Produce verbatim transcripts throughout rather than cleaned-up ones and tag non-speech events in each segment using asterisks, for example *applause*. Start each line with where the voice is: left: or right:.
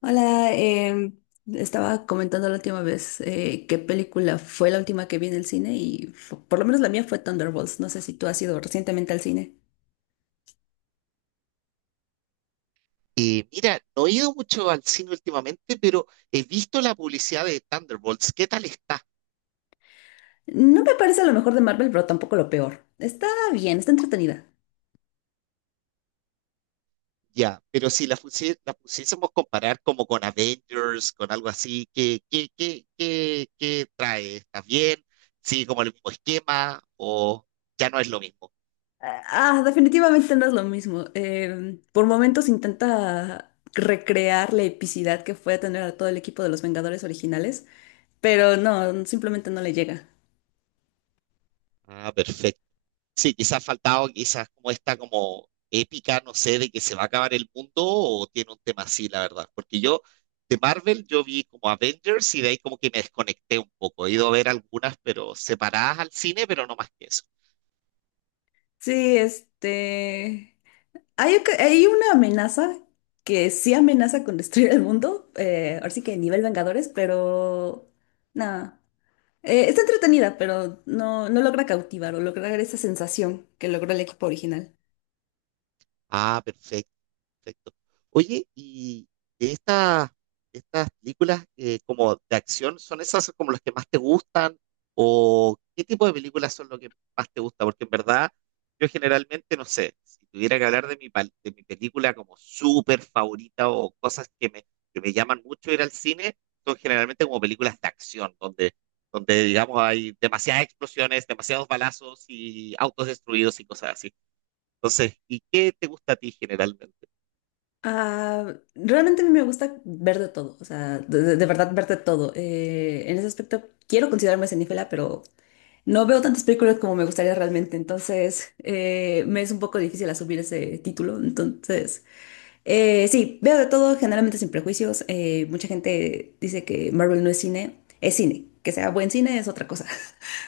left: Hola, em, Estaba comentando la última vez eh, qué película fue la última que vi en el cine y fu- por lo menos la mía fue Thunderbolts. No sé si tú has ido recientemente al cine.
right: Eh, mira, no he ido mucho al cine últimamente, pero he visto la publicidad de Thunderbolts. ¿Qué tal está?
left: No me parece lo mejor de Marvel, pero tampoco lo peor. Está bien, está entretenida.
right: Ya, pero si la, fusie- la pusiésemos comparar como con Avengers, con algo así, ¿qué, qué, qué, qué, qué trae? ¿Está bien? Sí, ¿como el mismo esquema o ya no es lo mismo?
left: Ah, ah, definitivamente no es lo mismo. Em, por momentos intenta recrear la epicidad que fue tener a todo el equipo de los Vengadores originales, pero no, simplemente no le llega.
right: Ah, perfecto. Sí, quizás ha faltado quizás como esta como épica, no sé, de que se va a acabar el mundo o tiene un tema así, la verdad. Porque yo de Marvel yo vi como Avengers y de ahí como que me desconecté un poco. He ido a ver algunas, pero separadas al cine, pero no más que eso.
left: Sí, este. Hay, oca- hay una amenaza que sí amenaza con destruir el mundo, eh, ahora sí que nivel Vengadores, pero nada. Eh, está entretenida, pero no, no logra cautivar o lograr esa sensación que logró el equipo original.
right: Ah, perfecto. Perfecto. Oye, y de estas, de estas películas eh, como de acción, ¿son esas como las que más te gustan? ¿O qué tipo de películas son lo que más te gusta? Porque en verdad, yo generalmente, no sé, si tuviera que hablar de mi, pal- de mi película como súper favorita o cosas que me, que me llaman mucho ir al cine, son generalmente como películas de acción, donde, donde digamos hay demasiadas explosiones, demasiados balazos y autos destruidos y cosas así. Entonces, ¿y qué te gusta a ti generalmente?
left: Ah, realmente a mí me gusta ver de todo, o sea, de, de- de verdad ver de todo. Eh, en ese aspecto quiero considerarme cinéfila, pero no veo tantas películas como me gustaría realmente, entonces eh, me es un poco difícil asumir ese título. Entonces, eh, sí, veo de todo, generalmente sin prejuicios. Eh, mucha gente dice que Marvel no es cine, es cine. Que sea buen cine es otra cosa.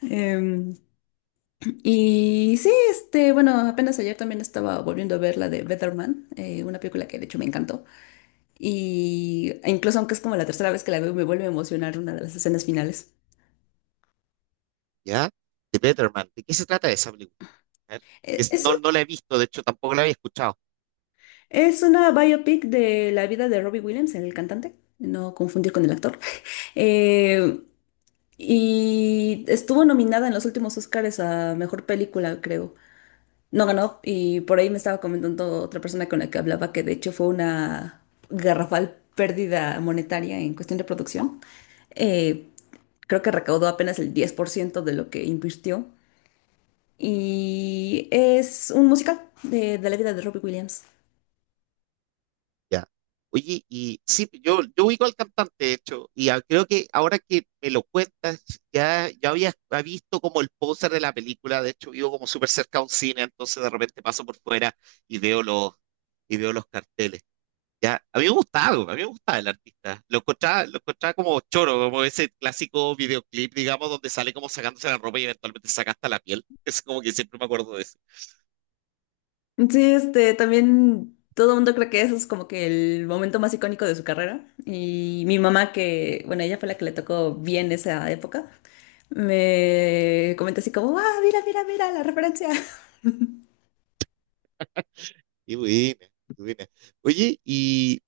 left: *laughs* Em, y sí, este, bueno, apenas ayer también estaba volviendo a ver la de Better Man, eh, una película que de hecho me encantó. Y incluso aunque es como la tercera vez que la veo, me vuelve a emocionar una de las escenas finales.
right: ¿Ya? The Better Man. ¿De qué se trata esa película? A ver,
left: Eh,
right: es-
left: Es
right: no,
left: una,
right: no la he visto, de hecho tampoco la había escuchado.
left: es una biopic de la vida de Robbie Williams, el cantante, no confundir con el actor. *laughs* Eh, y estuvo nominada en los últimos Oscars a mejor película, creo. No ganó, y por ahí me estaba comentando otra persona con la que hablaba que de hecho fue una garrafal pérdida monetaria en cuestión de producción. Eh, Creo que recaudó apenas el diez por ciento de lo que invirtió. Y es un musical de, de la vida de Robbie Williams.
right: ¿Ya? Oye, y sí, yo, yo ubico al cantante, de hecho, y a- creo que ahora que me lo cuentas, ya, ya había había visto como el póster de la película, de hecho vivo como súper cerca a un cine, entonces de repente paso por fuera y veo los, y veo los carteles. Ya, a mí me gustaba, a mí me gustaba el artista. Lo encontraba, lo encontraba como choro, como ese clásico videoclip, digamos, donde sale como sacándose la ropa y eventualmente se saca hasta la piel. *laughs* Es como que siempre me acuerdo de eso.
left: Sí, este, también todo el mundo cree que eso es como que el momento más icónico de su carrera. Y mi mamá, que, bueno, ella fue la que le tocó bien esa época, me comentó así como, ah, mira, mira, mira la referencia. *laughs*
right: Y buena, qué buena. Oye, y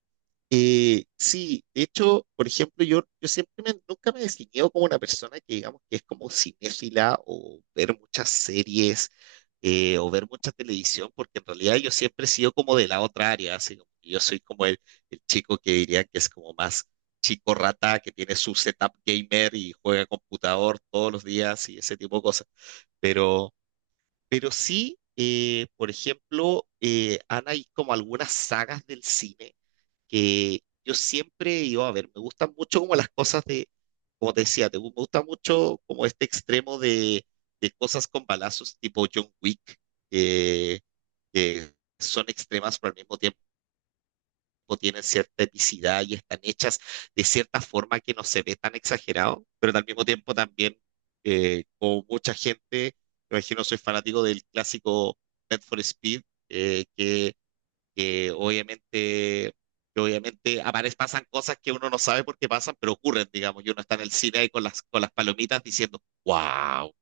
right: Eh, sí, de hecho, por ejemplo, yo, yo siempre me- nunca me he definido como una persona que digamos que es como cinéfila o ver muchas series eh, o ver mucha televisión, porque en realidad yo siempre he sido como de la otra área, así como que yo soy como el, el chico que diría que es como más chico rata, que tiene su setup gamer y juega computador todos los días y ese tipo de cosas. Pero, pero sí, eh, por ejemplo, eh, han hay como algunas sagas del cine que yo siempre iba a ver, me gustan mucho como las cosas de, como te decía, te- me gusta mucho como este extremo de, de cosas con balazos tipo John Wick, eh, que son extremas pero al mismo tiempo tienen cierta epicidad y están hechas de cierta forma que no se ve tan exagerado, pero al mismo tiempo también, eh, como mucha gente, me imagino soy fanático del clásico Need for Speed, eh, que que obviamente, que obviamente aparecen, pasan cosas que uno no sabe por qué pasan, pero ocurren, digamos, y uno está en el cine ahí con las, con las palomitas diciendo, wow.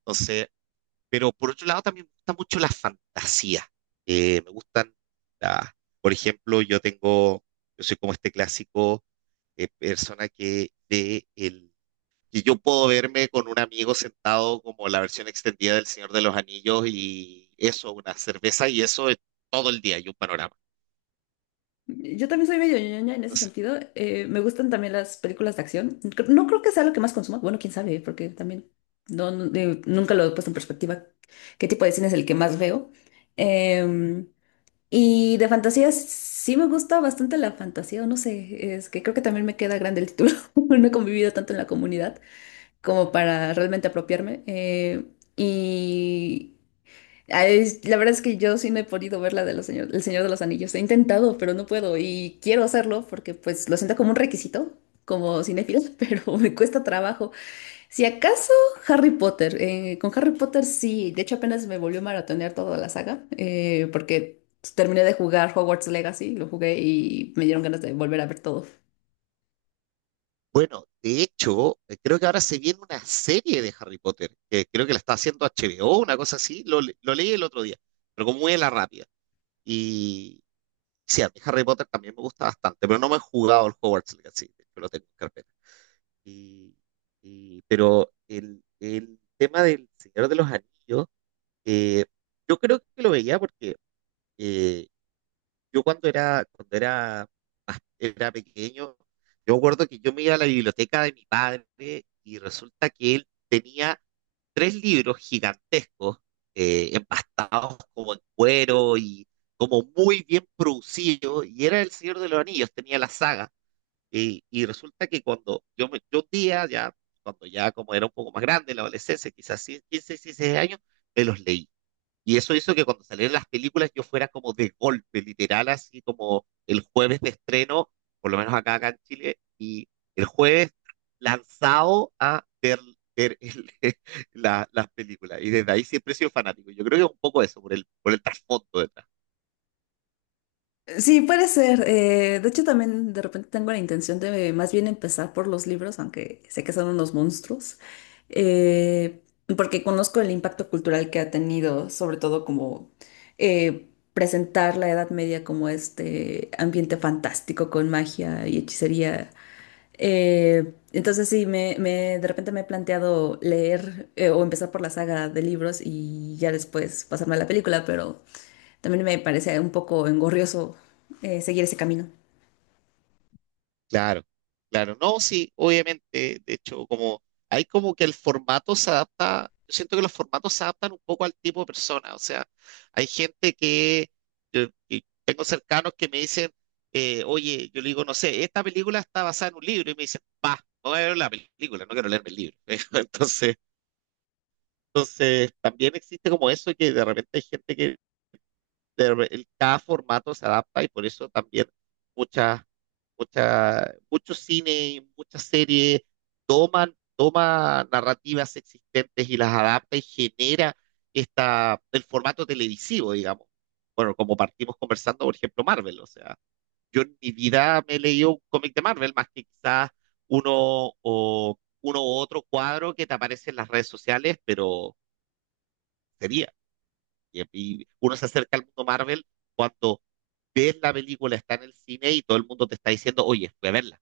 right: Entonces, pero por otro lado también me gusta mucho la fantasía. Eh, me gustan, la- por ejemplo, yo tengo, yo soy como este clásico eh, persona que de el que yo puedo verme con un amigo sentado como la versión extendida del Señor de los Anillos y eso, una cerveza y eso es todo el día y un panorama.
left: Yo también soy medio ñoña en ese sentido. Eh, me gustan también las películas de acción. Cre- No creo que sea lo que más consumo. Bueno, quién sabe, porque también no, no- de- nunca lo he puesto en perspectiva. ¿Qué tipo de cine es el que más veo? Em, y de fantasía sí me gusta bastante la fantasía, o no sé, es que creo que también me queda grande el título. *laughs* No he convivido tanto en la comunidad como para realmente apropiarme. Eh, y Ah, es- La verdad es que yo sí no he podido ver la de los señor, El Señor de los Anillos. He intentado, pero no puedo. Y quiero hacerlo porque pues lo siento como un requisito, como cinéfilo, *laughs* pero me cuesta trabajo. Si acaso Harry Potter, eh, con Harry Potter sí. De hecho apenas me volvió a maratonear toda la saga eh, porque terminé de jugar Hogwarts Legacy, lo jugué y me dieron ganas de volver a ver todo.
right: Bueno, de hecho, eh, creo que ahora se viene una serie de Harry Potter, que creo que la está haciendo H B O, una cosa así, lo, le- lo leí el otro día, pero como muy a la rápida. Y sí, a mí Harry Potter también me gusta bastante, pero no me he jugado el Hogwarts Legacy, de hecho lo tengo en carpeta. Y, y- pero el, el tema del Señor de los Anillos, eh, yo creo que lo veía porque eh, yo cuando era, cuando era más, era pequeño, yo me acuerdo que yo me iba a la biblioteca de mi padre y resulta que él tenía tres libros gigantescos, eh, empastados como en cuero y como muy bien producidos, y era El Señor de los Anillos, tenía la saga. Y, y resulta que cuando yo, me, yo un día, ya, cuando ya como era un poco más grande, en la adolescencia, quizás quince, dieciséis años, me los leí. Y eso hizo que cuando salieran las películas yo fuera como de golpe, literal, así como el jueves de estreno, por lo menos acá, acá en Chile, y el jueves lanzado a ver, ver el- *laughs* la- las películas. Y desde ahí siempre he sido fanático. Yo creo que es un poco eso, por el, por el trasfondo detrás.
left: Sí, puede ser. Eh, de hecho, también de repente tengo la intención de más bien empezar por los libros, aunque sé que son unos monstruos, eh, porque conozco el impacto cultural que ha tenido, sobre todo como eh, presentar la Edad Media como este ambiente fantástico con magia y hechicería. Eh, entonces sí, me, me- de repente me he planteado leer eh, o empezar por la saga de libros y ya después pasarme a la película, pero... También me parece un poco engorrioso eh, seguir ese camino.
right: Claro, claro. No, sí, obviamente. De hecho, como hay como que el formato se adapta, yo siento que los formatos se adaptan un poco al tipo de persona. O sea, hay gente que, yo- y tengo cercanos que me dicen, eh, oye, yo le digo, no sé, esta película está basada en un libro y me dicen, va, no voy a ver la película, no quiero leerme el libro. *laughs* Entonces, entonces también existe como eso que de repente hay gente que de re- el- cada formato se adapta y por eso también... muchas mucha, mucho cine, muchas series toman, toma narrativas existentes y las adapta y genera esta, el formato televisivo, digamos. Bueno, como partimos conversando, por ejemplo, Marvel, o sea, yo en mi vida me he leído un cómic de Marvel, más que quizás uno o uno u otro cuadro que te aparece en las redes sociales, pero sería. Y, y uno se acerca al mundo Marvel cuando ves la película, está en el cine y todo el mundo te está diciendo, oye, fui a verla.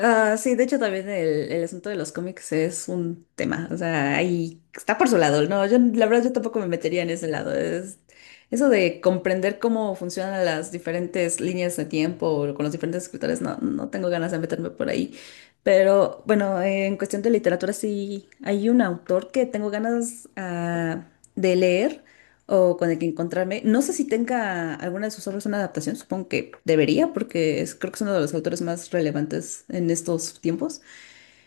left: Ah, sí, de hecho también el, el asunto de los cómics es un tema, o sea, ahí está por su lado, no, yo la verdad yo tampoco me metería en ese lado, es eso de comprender cómo funcionan las diferentes líneas de tiempo o con los diferentes escritores, no, no tengo ganas de meterme por ahí, pero bueno, en cuestión de literatura sí hay un autor que tengo ganas ah, de leer, o con el que encontrarme. No sé si tenga alguna de sus obras una adaptación, supongo que debería, porque es, creo que es uno de los autores más relevantes en estos tiempos.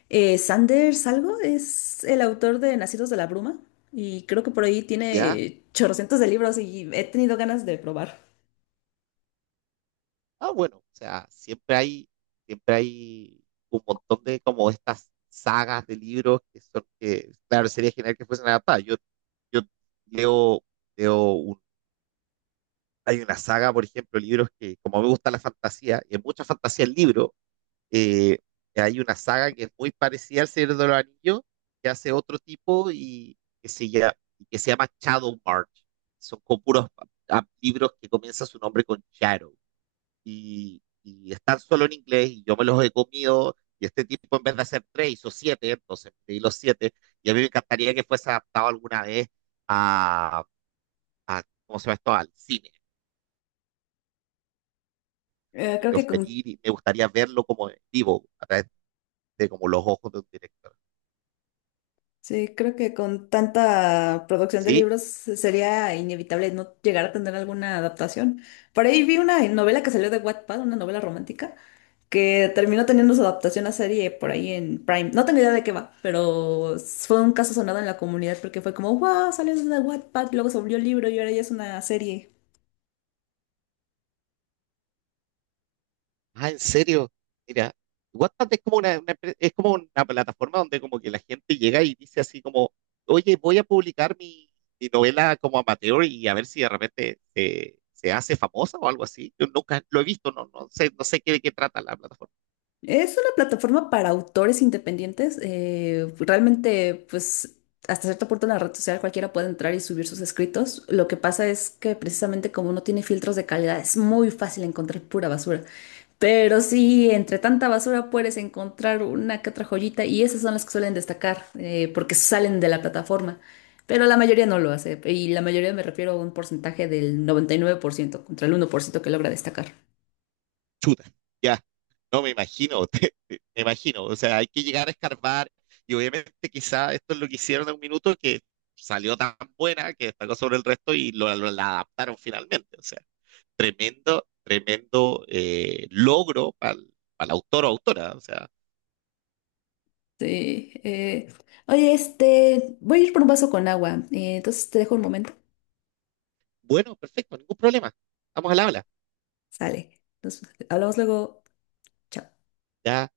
left: Eh, Sanders algo es el autor de Nacidos de la Bruma y creo que por ahí
right: ¿Ya?
left: tiene chorrocientos de libros y he tenido ganas de probar.
right: Ah, bueno, o sea, siempre hay, siempre hay un montón de como estas sagas de libros que son que, claro, sería genial que fuesen adaptadas. Yo, yo leo, leo un- hay una saga, por ejemplo, libros que, como me gusta la fantasía, y hay mucha fantasía en libro, eh, hay una saga que es muy parecida al Señor de los Anillos, que hace otro tipo y que se llama, que se llama Shadow March. Son con puros ah, libros que comienza su nombre con Shadow y, y están solo en inglés y yo me los he comido y este tipo en vez de hacer tres hizo siete, entonces pedí los siete y a mí me encantaría que fuese adaptado alguna vez a, a ¿cómo se llama esto? Al cine.
left: Eh, creo
right: Yo
left: que con,
right: feliz y me gustaría verlo como en vivo, a través de como los ojos de un director.
left: sí, creo que con tanta producción de
right: ¿Sí?
left: libros sería inevitable no llegar a tener alguna adaptación. Por ahí vi una novela que salió de Wattpad, una novela romántica que terminó teniendo su adaptación a serie por ahí en Prime. No tengo idea de qué va, pero fue un caso sonado en la comunidad porque fue como, wow, salió de Wattpad, luego se volvió libro y ahora ya es una serie.
right: Ah, ¿en serio? Mira, WhatsApp es como una, una empre- es como una plataforma donde como que la gente llega y dice así como, oye, voy a publicar mi, mi novela como amateur y a ver si de repente se, se hace famosa o algo así. Yo nunca lo he visto, no, no sé, no sé qué, de qué trata la plataforma.
left: Es una plataforma para autores independientes. Eh, realmente, pues, hasta cierto punto en la red social cualquiera puede entrar y subir sus escritos. Lo que pasa es que precisamente como no tiene filtros de calidad, es muy fácil encontrar pura basura. Pero sí, entre tanta basura puedes encontrar una que otra joyita y esas son las que suelen destacar eh, porque salen de la plataforma. Pero la mayoría no lo hace y la mayoría me refiero a un porcentaje del noventa y nueve por ciento contra el uno por ciento que logra destacar.
right: Chuta, ya, no me imagino, *laughs* te- te- me imagino. O sea, hay que llegar a escarbar y obviamente quizá esto es lo que hicieron en un minuto que salió tan buena que destacó sobre el resto y lo, lo- la adaptaron finalmente. O sea, tremendo, tremendo eh, logro para el, para el autor o autora. O sea,
left: Sí, eh, oye, este, voy a ir por un vaso con agua. Eh, entonces te dejo un momento.
right: bueno, perfecto, ningún problema. Estamos al habla.
left: Sale. Nos hablamos luego. Chao.
right: Ya.